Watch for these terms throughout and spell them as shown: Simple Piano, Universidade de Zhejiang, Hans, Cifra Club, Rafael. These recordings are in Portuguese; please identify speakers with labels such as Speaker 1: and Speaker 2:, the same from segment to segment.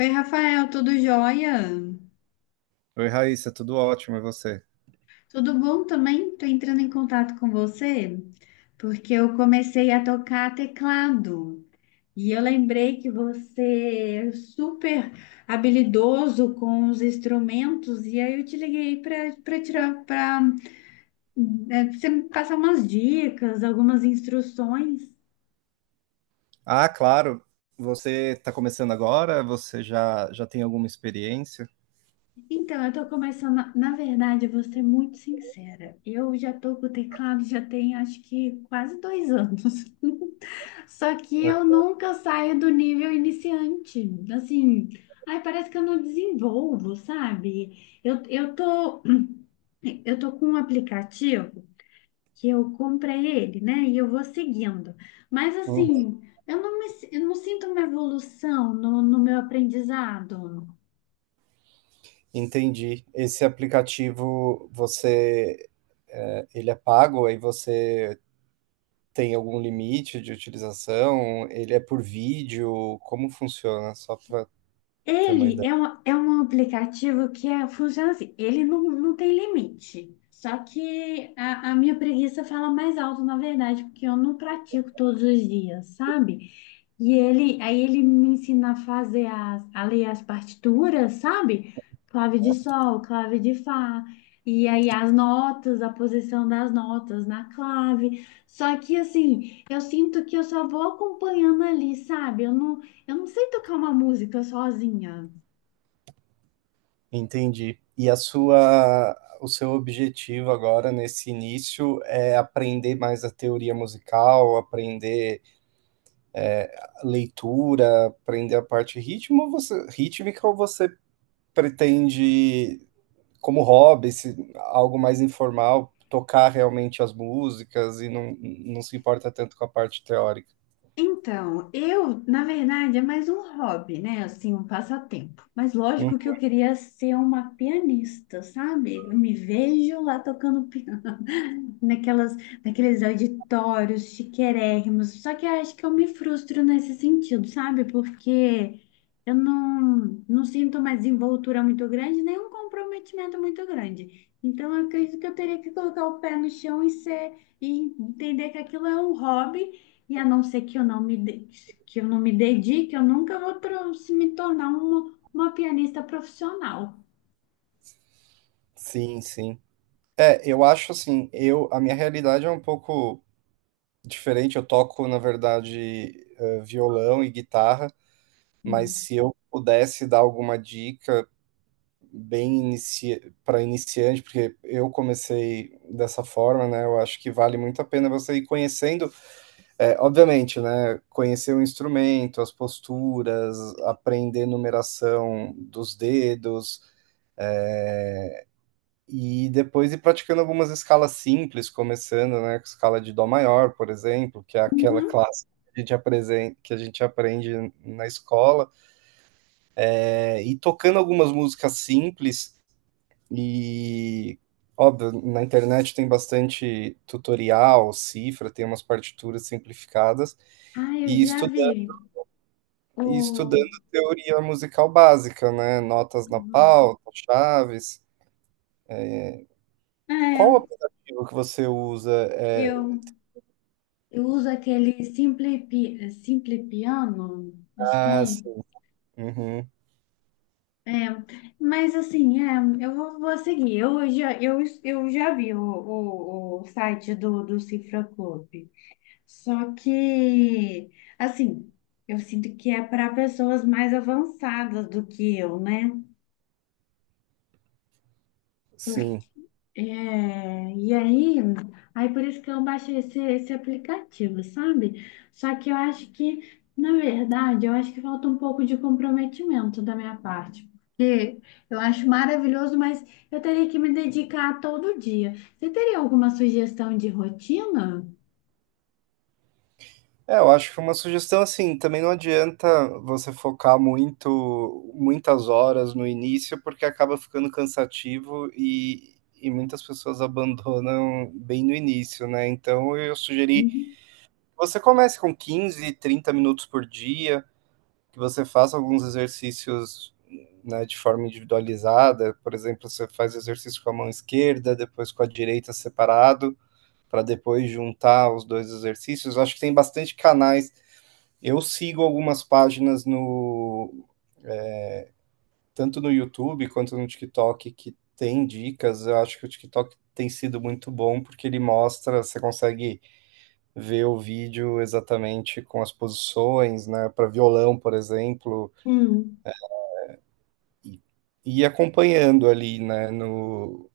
Speaker 1: Oi, Rafael, tudo jóia?
Speaker 2: Oi, Raíssa, tudo ótimo, e você?
Speaker 1: Tudo bom também? Tô entrando em contato com você porque eu comecei a tocar teclado e eu lembrei que você é super habilidoso com os instrumentos e aí eu te liguei para tirar para você me passar umas dicas, algumas instruções.
Speaker 2: Ah, claro, você está começando agora, você já tem alguma experiência?
Speaker 1: Então, eu tô começando, na verdade, eu vou ser muito sincera. Eu já tô com o teclado já tem acho que quase 2 anos. Só que eu nunca saio do nível iniciante. Assim, ai, parece que eu não desenvolvo, sabe? Eu tô, eu tô com um aplicativo que eu comprei ele, né? E eu vou seguindo. Mas
Speaker 2: Uhum,
Speaker 1: assim, eu não me, eu não sinto uma evolução no meu aprendizado.
Speaker 2: entendi. Esse aplicativo, ele é pago. Aí você Tem algum limite de utilização? Ele é por vídeo? Como funciona? Só para ter uma
Speaker 1: Ele
Speaker 2: ideia.
Speaker 1: é um aplicativo que é, funciona assim, ele não, não tem limite. Só que a minha preguiça fala mais alto, na verdade, porque eu não pratico todos os dias, sabe? E ele, aí ele me ensina a fazer as, a ler as partituras, sabe? Clave de sol, clave de fá, e aí as notas, a posição das notas na clave. Só que assim, eu sinto que eu só vou acompanhando ali, sabe? Eu não sei tocar uma música sozinha.
Speaker 2: Entendi. E o seu objetivo agora nesse início é aprender mais a teoria musical, aprender leitura, aprender a parte ritmo, rítmica, ou você pretende, como hobby, algo mais informal, tocar realmente as músicas e não se importa tanto com a parte teórica?
Speaker 1: Então, eu, na verdade, é mais um hobby, né? Assim, um passatempo. Mas
Speaker 2: Hum.
Speaker 1: lógico que eu queria ser uma pianista, sabe? Eu me vejo lá tocando naquelas, naqueles auditórios chiquérrimos. Só que eu acho que eu me frustro nesse sentido, sabe? Porque eu não, não sinto mais envoltura muito grande, nem um comprometimento muito grande. Então, eu acredito que eu teria que colocar o pé no chão e ser, e entender que aquilo é um hobby, e a não ser que eu não me, que eu não me dedique, eu nunca vou se me tornar uma pianista profissional.
Speaker 2: Sim, sim. É, eu acho assim, a minha realidade é um pouco diferente. Eu toco, na verdade, violão e guitarra, mas se eu pudesse dar alguma dica bem inici... para iniciante, porque eu comecei dessa forma, né? Eu acho que vale muito a pena você ir conhecendo, obviamente, né? Conhecer o instrumento, as posturas, aprender numeração dos dedos. E depois ir praticando algumas escalas simples, começando, né, com escala de dó maior, por exemplo, que é aquela
Speaker 1: Uhum.
Speaker 2: clássica que a gente aprende na escola. É, e tocando algumas músicas simples e, óbvio, na internet tem bastante tutorial, cifra, tem umas partituras simplificadas
Speaker 1: Ah, eu
Speaker 2: e
Speaker 1: já
Speaker 2: estudando,
Speaker 1: vi.
Speaker 2: e
Speaker 1: O...
Speaker 2: estudando teoria musical básica, né, notas na pauta, chaves. Qual o
Speaker 1: É,
Speaker 2: aplicativo que você usa?
Speaker 1: eu, eu uso aquele Simple Piano, acho que
Speaker 2: Ah,
Speaker 1: é.
Speaker 2: sim. Uhum.
Speaker 1: É, mas assim, é, eu vou, vou seguir. Eu já vi o site do, do Cifra Club. Só que, assim, eu sinto que é para pessoas mais avançadas do que eu, né?
Speaker 2: Sim.
Speaker 1: É, e aí, aí por isso que eu baixei esse, esse aplicativo, sabe? Só que eu acho que, na verdade, eu acho que falta um pouco de comprometimento da minha parte. Eu acho maravilhoso, mas eu teria que me dedicar todo dia. Você teria alguma sugestão de rotina?
Speaker 2: É, eu acho que uma sugestão assim, também não adianta você focar muito, muitas horas no início, porque acaba ficando cansativo e muitas pessoas abandonam bem no início, né? Então eu sugeri que
Speaker 1: Uhum.
Speaker 2: você comece com 15, 30 minutos por dia, que você faça alguns exercícios, né, de forma individualizada. Por exemplo, você faz exercício com a mão esquerda, depois com a direita separado, para depois juntar os dois exercícios. Eu acho que tem bastante canais. Eu sigo algumas páginas tanto no YouTube quanto no TikTok que tem dicas. Eu acho que o TikTok tem sido muito bom porque ele mostra, você consegue ver o vídeo exatamente com as posições, né, para violão, por exemplo,
Speaker 1: Hum.
Speaker 2: e, e acompanhando ali, né, no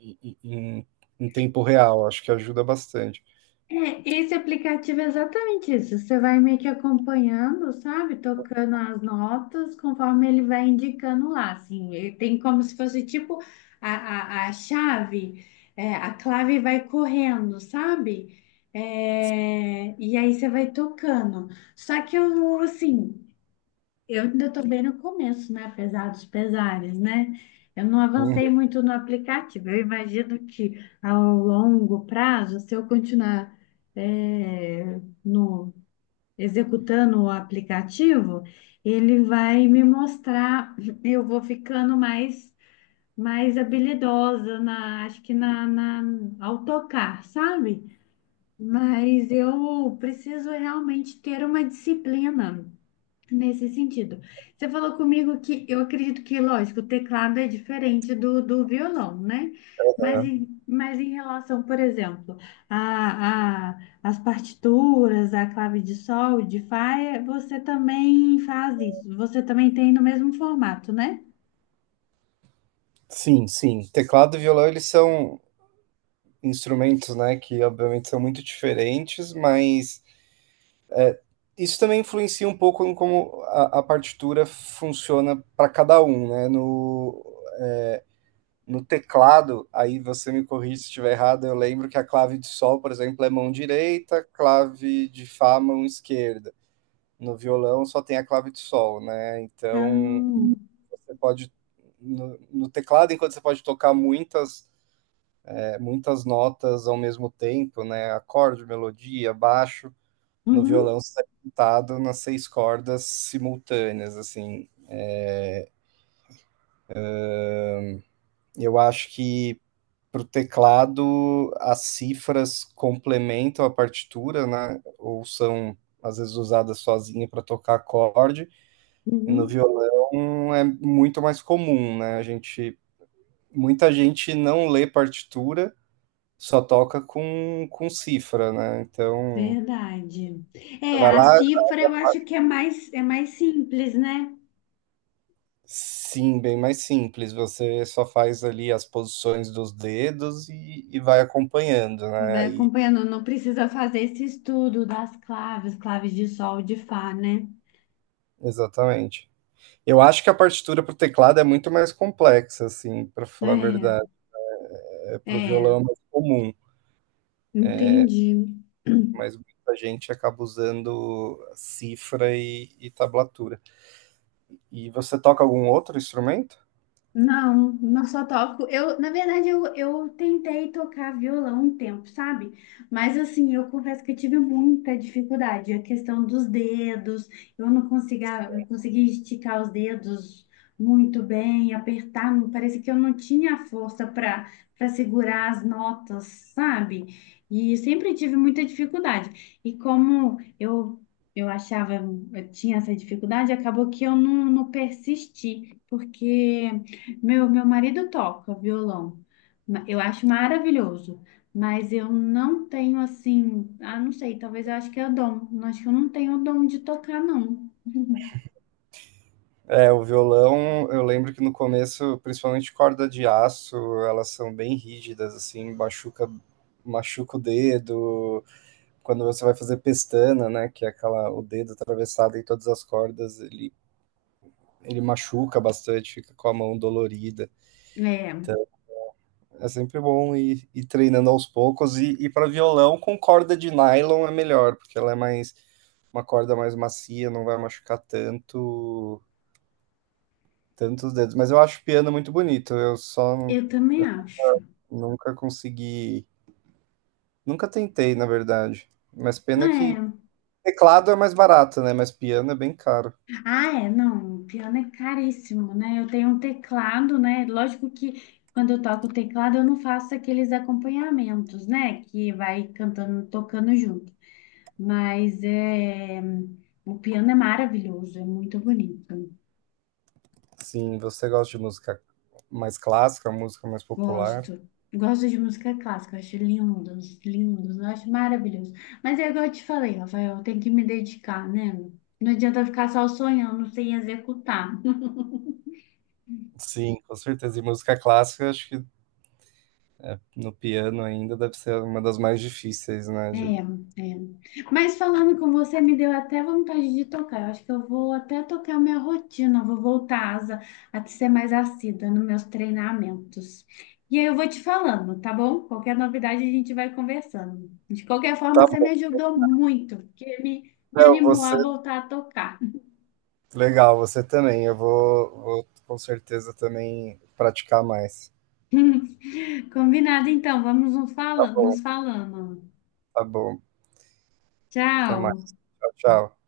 Speaker 2: em, em- em tempo real. Acho que ajuda bastante.
Speaker 1: É, esse aplicativo é exatamente isso. Você vai meio que acompanhando, sabe? Tocando as notas conforme ele vai indicando lá, assim. Ele tem como se fosse tipo a chave, é, a clave vai correndo, sabe? É, e aí você vai tocando. Só que eu, assim. Eu ainda estou bem no começo, né? Apesar dos pesares, né? Eu não
Speaker 2: Uhum.
Speaker 1: avancei muito no aplicativo. Eu imagino que ao longo prazo, se eu continuar é, no, executando o aplicativo, ele vai me mostrar, eu vou ficando mais, mais habilidosa na, acho que na, na, ao tocar, sabe? Mas eu preciso realmente ter uma disciplina. Nesse sentido. Você falou comigo que eu acredito que, lógico, o teclado é diferente do violão, né? Mas em relação, por exemplo, a, as partituras, a clave de sol, de fá, é- você também faz isso. Você também tem no mesmo formato, né?
Speaker 2: Sim, sim. Teclado e violão, eles são instrumentos, né, que obviamente são muito diferentes, mas isso também influencia um pouco em como a partitura funciona para cada um, né? No, no teclado, aí você me corrige se estiver errado, eu lembro que a clave de sol, por exemplo, é mão direita, clave de fá, mão esquerda. No violão só tem a clave de sol, né? Então,
Speaker 1: Ah,
Speaker 2: você pode, no teclado, enquanto você pode tocar muitas notas ao mesmo tempo, né? Acorde, melodia, baixo, no
Speaker 1: uhum,
Speaker 2: violão sai pintado nas seis cordas simultâneas, assim. Eu acho que para o teclado as cifras complementam a partitura, né? Ou são às vezes usadas sozinha para tocar acorde, e no
Speaker 1: uhum,
Speaker 2: violão é muito mais comum, né? Muita gente não lê partitura, só toca com, cifra, né? Então,
Speaker 1: verdade.
Speaker 2: você
Speaker 1: É,
Speaker 2: vai
Speaker 1: a
Speaker 2: lá.
Speaker 1: cifra eu acho que é mais simples, né?
Speaker 2: Sim, bem mais simples. Você só faz ali as posições dos dedos e vai acompanhando,
Speaker 1: E
Speaker 2: né?
Speaker 1: vai
Speaker 2: Aí,
Speaker 1: acompanhando, não precisa fazer esse estudo das claves, claves de sol, de fá, né?
Speaker 2: exatamente. Eu acho que a partitura para o teclado é muito mais complexa, assim, para falar a verdade. É, para o
Speaker 1: É, é,
Speaker 2: violão é mais comum,
Speaker 1: entendi.
Speaker 2: mas muita gente acaba usando cifra e tablatura. E você toca algum outro instrumento?
Speaker 1: Não, não só toco. Eu, na verdade, eu tentei tocar violão um tempo, sabe? Mas assim, eu confesso que eu tive muita dificuldade. A questão dos dedos, eu não conseguia, eu conseguia esticar os dedos muito bem, apertar. Parece que eu não tinha força para segurar as notas, sabe? E sempre tive muita dificuldade. E como eu achava, eu tinha essa dificuldade, acabou que eu não, não persisti, porque meu marido toca violão. Eu acho maravilhoso, mas eu não tenho assim, ah, não sei, talvez eu acho que é o dom. Eu acho que eu não tenho o dom de tocar, não.
Speaker 2: É, o violão, eu lembro que no começo, principalmente corda de aço, elas são bem rígidas, assim, machuca o dedo. Quando você vai fazer pestana, né, que é aquela, o dedo atravessado em todas as cordas, ele machuca bastante, fica com a mão dolorida.
Speaker 1: É,
Speaker 2: É sempre bom ir treinando aos poucos. E para violão, com corda de nylon é melhor, porque ela é mais, uma corda mais macia, não vai machucar tanto tantos dedos, mas eu acho o piano muito bonito.
Speaker 1: eu também
Speaker 2: Eu
Speaker 1: acho.
Speaker 2: nunca consegui, nunca tentei, na verdade. Mas pena que
Speaker 1: É.
Speaker 2: teclado é mais barato, né? Mas piano é bem caro.
Speaker 1: Ah, é, não, o piano é caríssimo, né? Eu tenho um teclado, né? Lógico que quando eu toco o teclado, eu não faço aqueles acompanhamentos, né? Que vai cantando, tocando junto. Mas é, o piano é maravilhoso, é muito bonito.
Speaker 2: Sim, você gosta de música mais clássica, música mais popular?
Speaker 1: Gosto. Gosto de música clássica, acho lindos, lindos, eu acho maravilhoso. Mas é igual eu te falei, Rafael, tem que me dedicar, né? Não adianta ficar só sonhando sem executar.
Speaker 2: Sim, com certeza. E música clássica, acho que no piano ainda deve ser uma das mais difíceis, né?
Speaker 1: É, é. Mas falando com você, me deu até vontade de tocar. Eu acho que eu vou até tocar minha rotina, vou voltar a ser mais assídua nos meus treinamentos. E aí eu vou te falando, tá bom? Qualquer novidade a gente vai conversando. De qualquer forma,
Speaker 2: Tá
Speaker 1: você me
Speaker 2: bom.
Speaker 1: ajudou muito, porque me
Speaker 2: Léo,
Speaker 1: animou a
Speaker 2: você,
Speaker 1: voltar a tocar.
Speaker 2: legal, você também. Eu vou com certeza também praticar mais.
Speaker 1: Combinado, então, vamos nos
Speaker 2: Tá
Speaker 1: falando,
Speaker 2: bom,
Speaker 1: nos falando.
Speaker 2: tá bom. Até
Speaker 1: Tchau!
Speaker 2: mais. Tchau, tchau.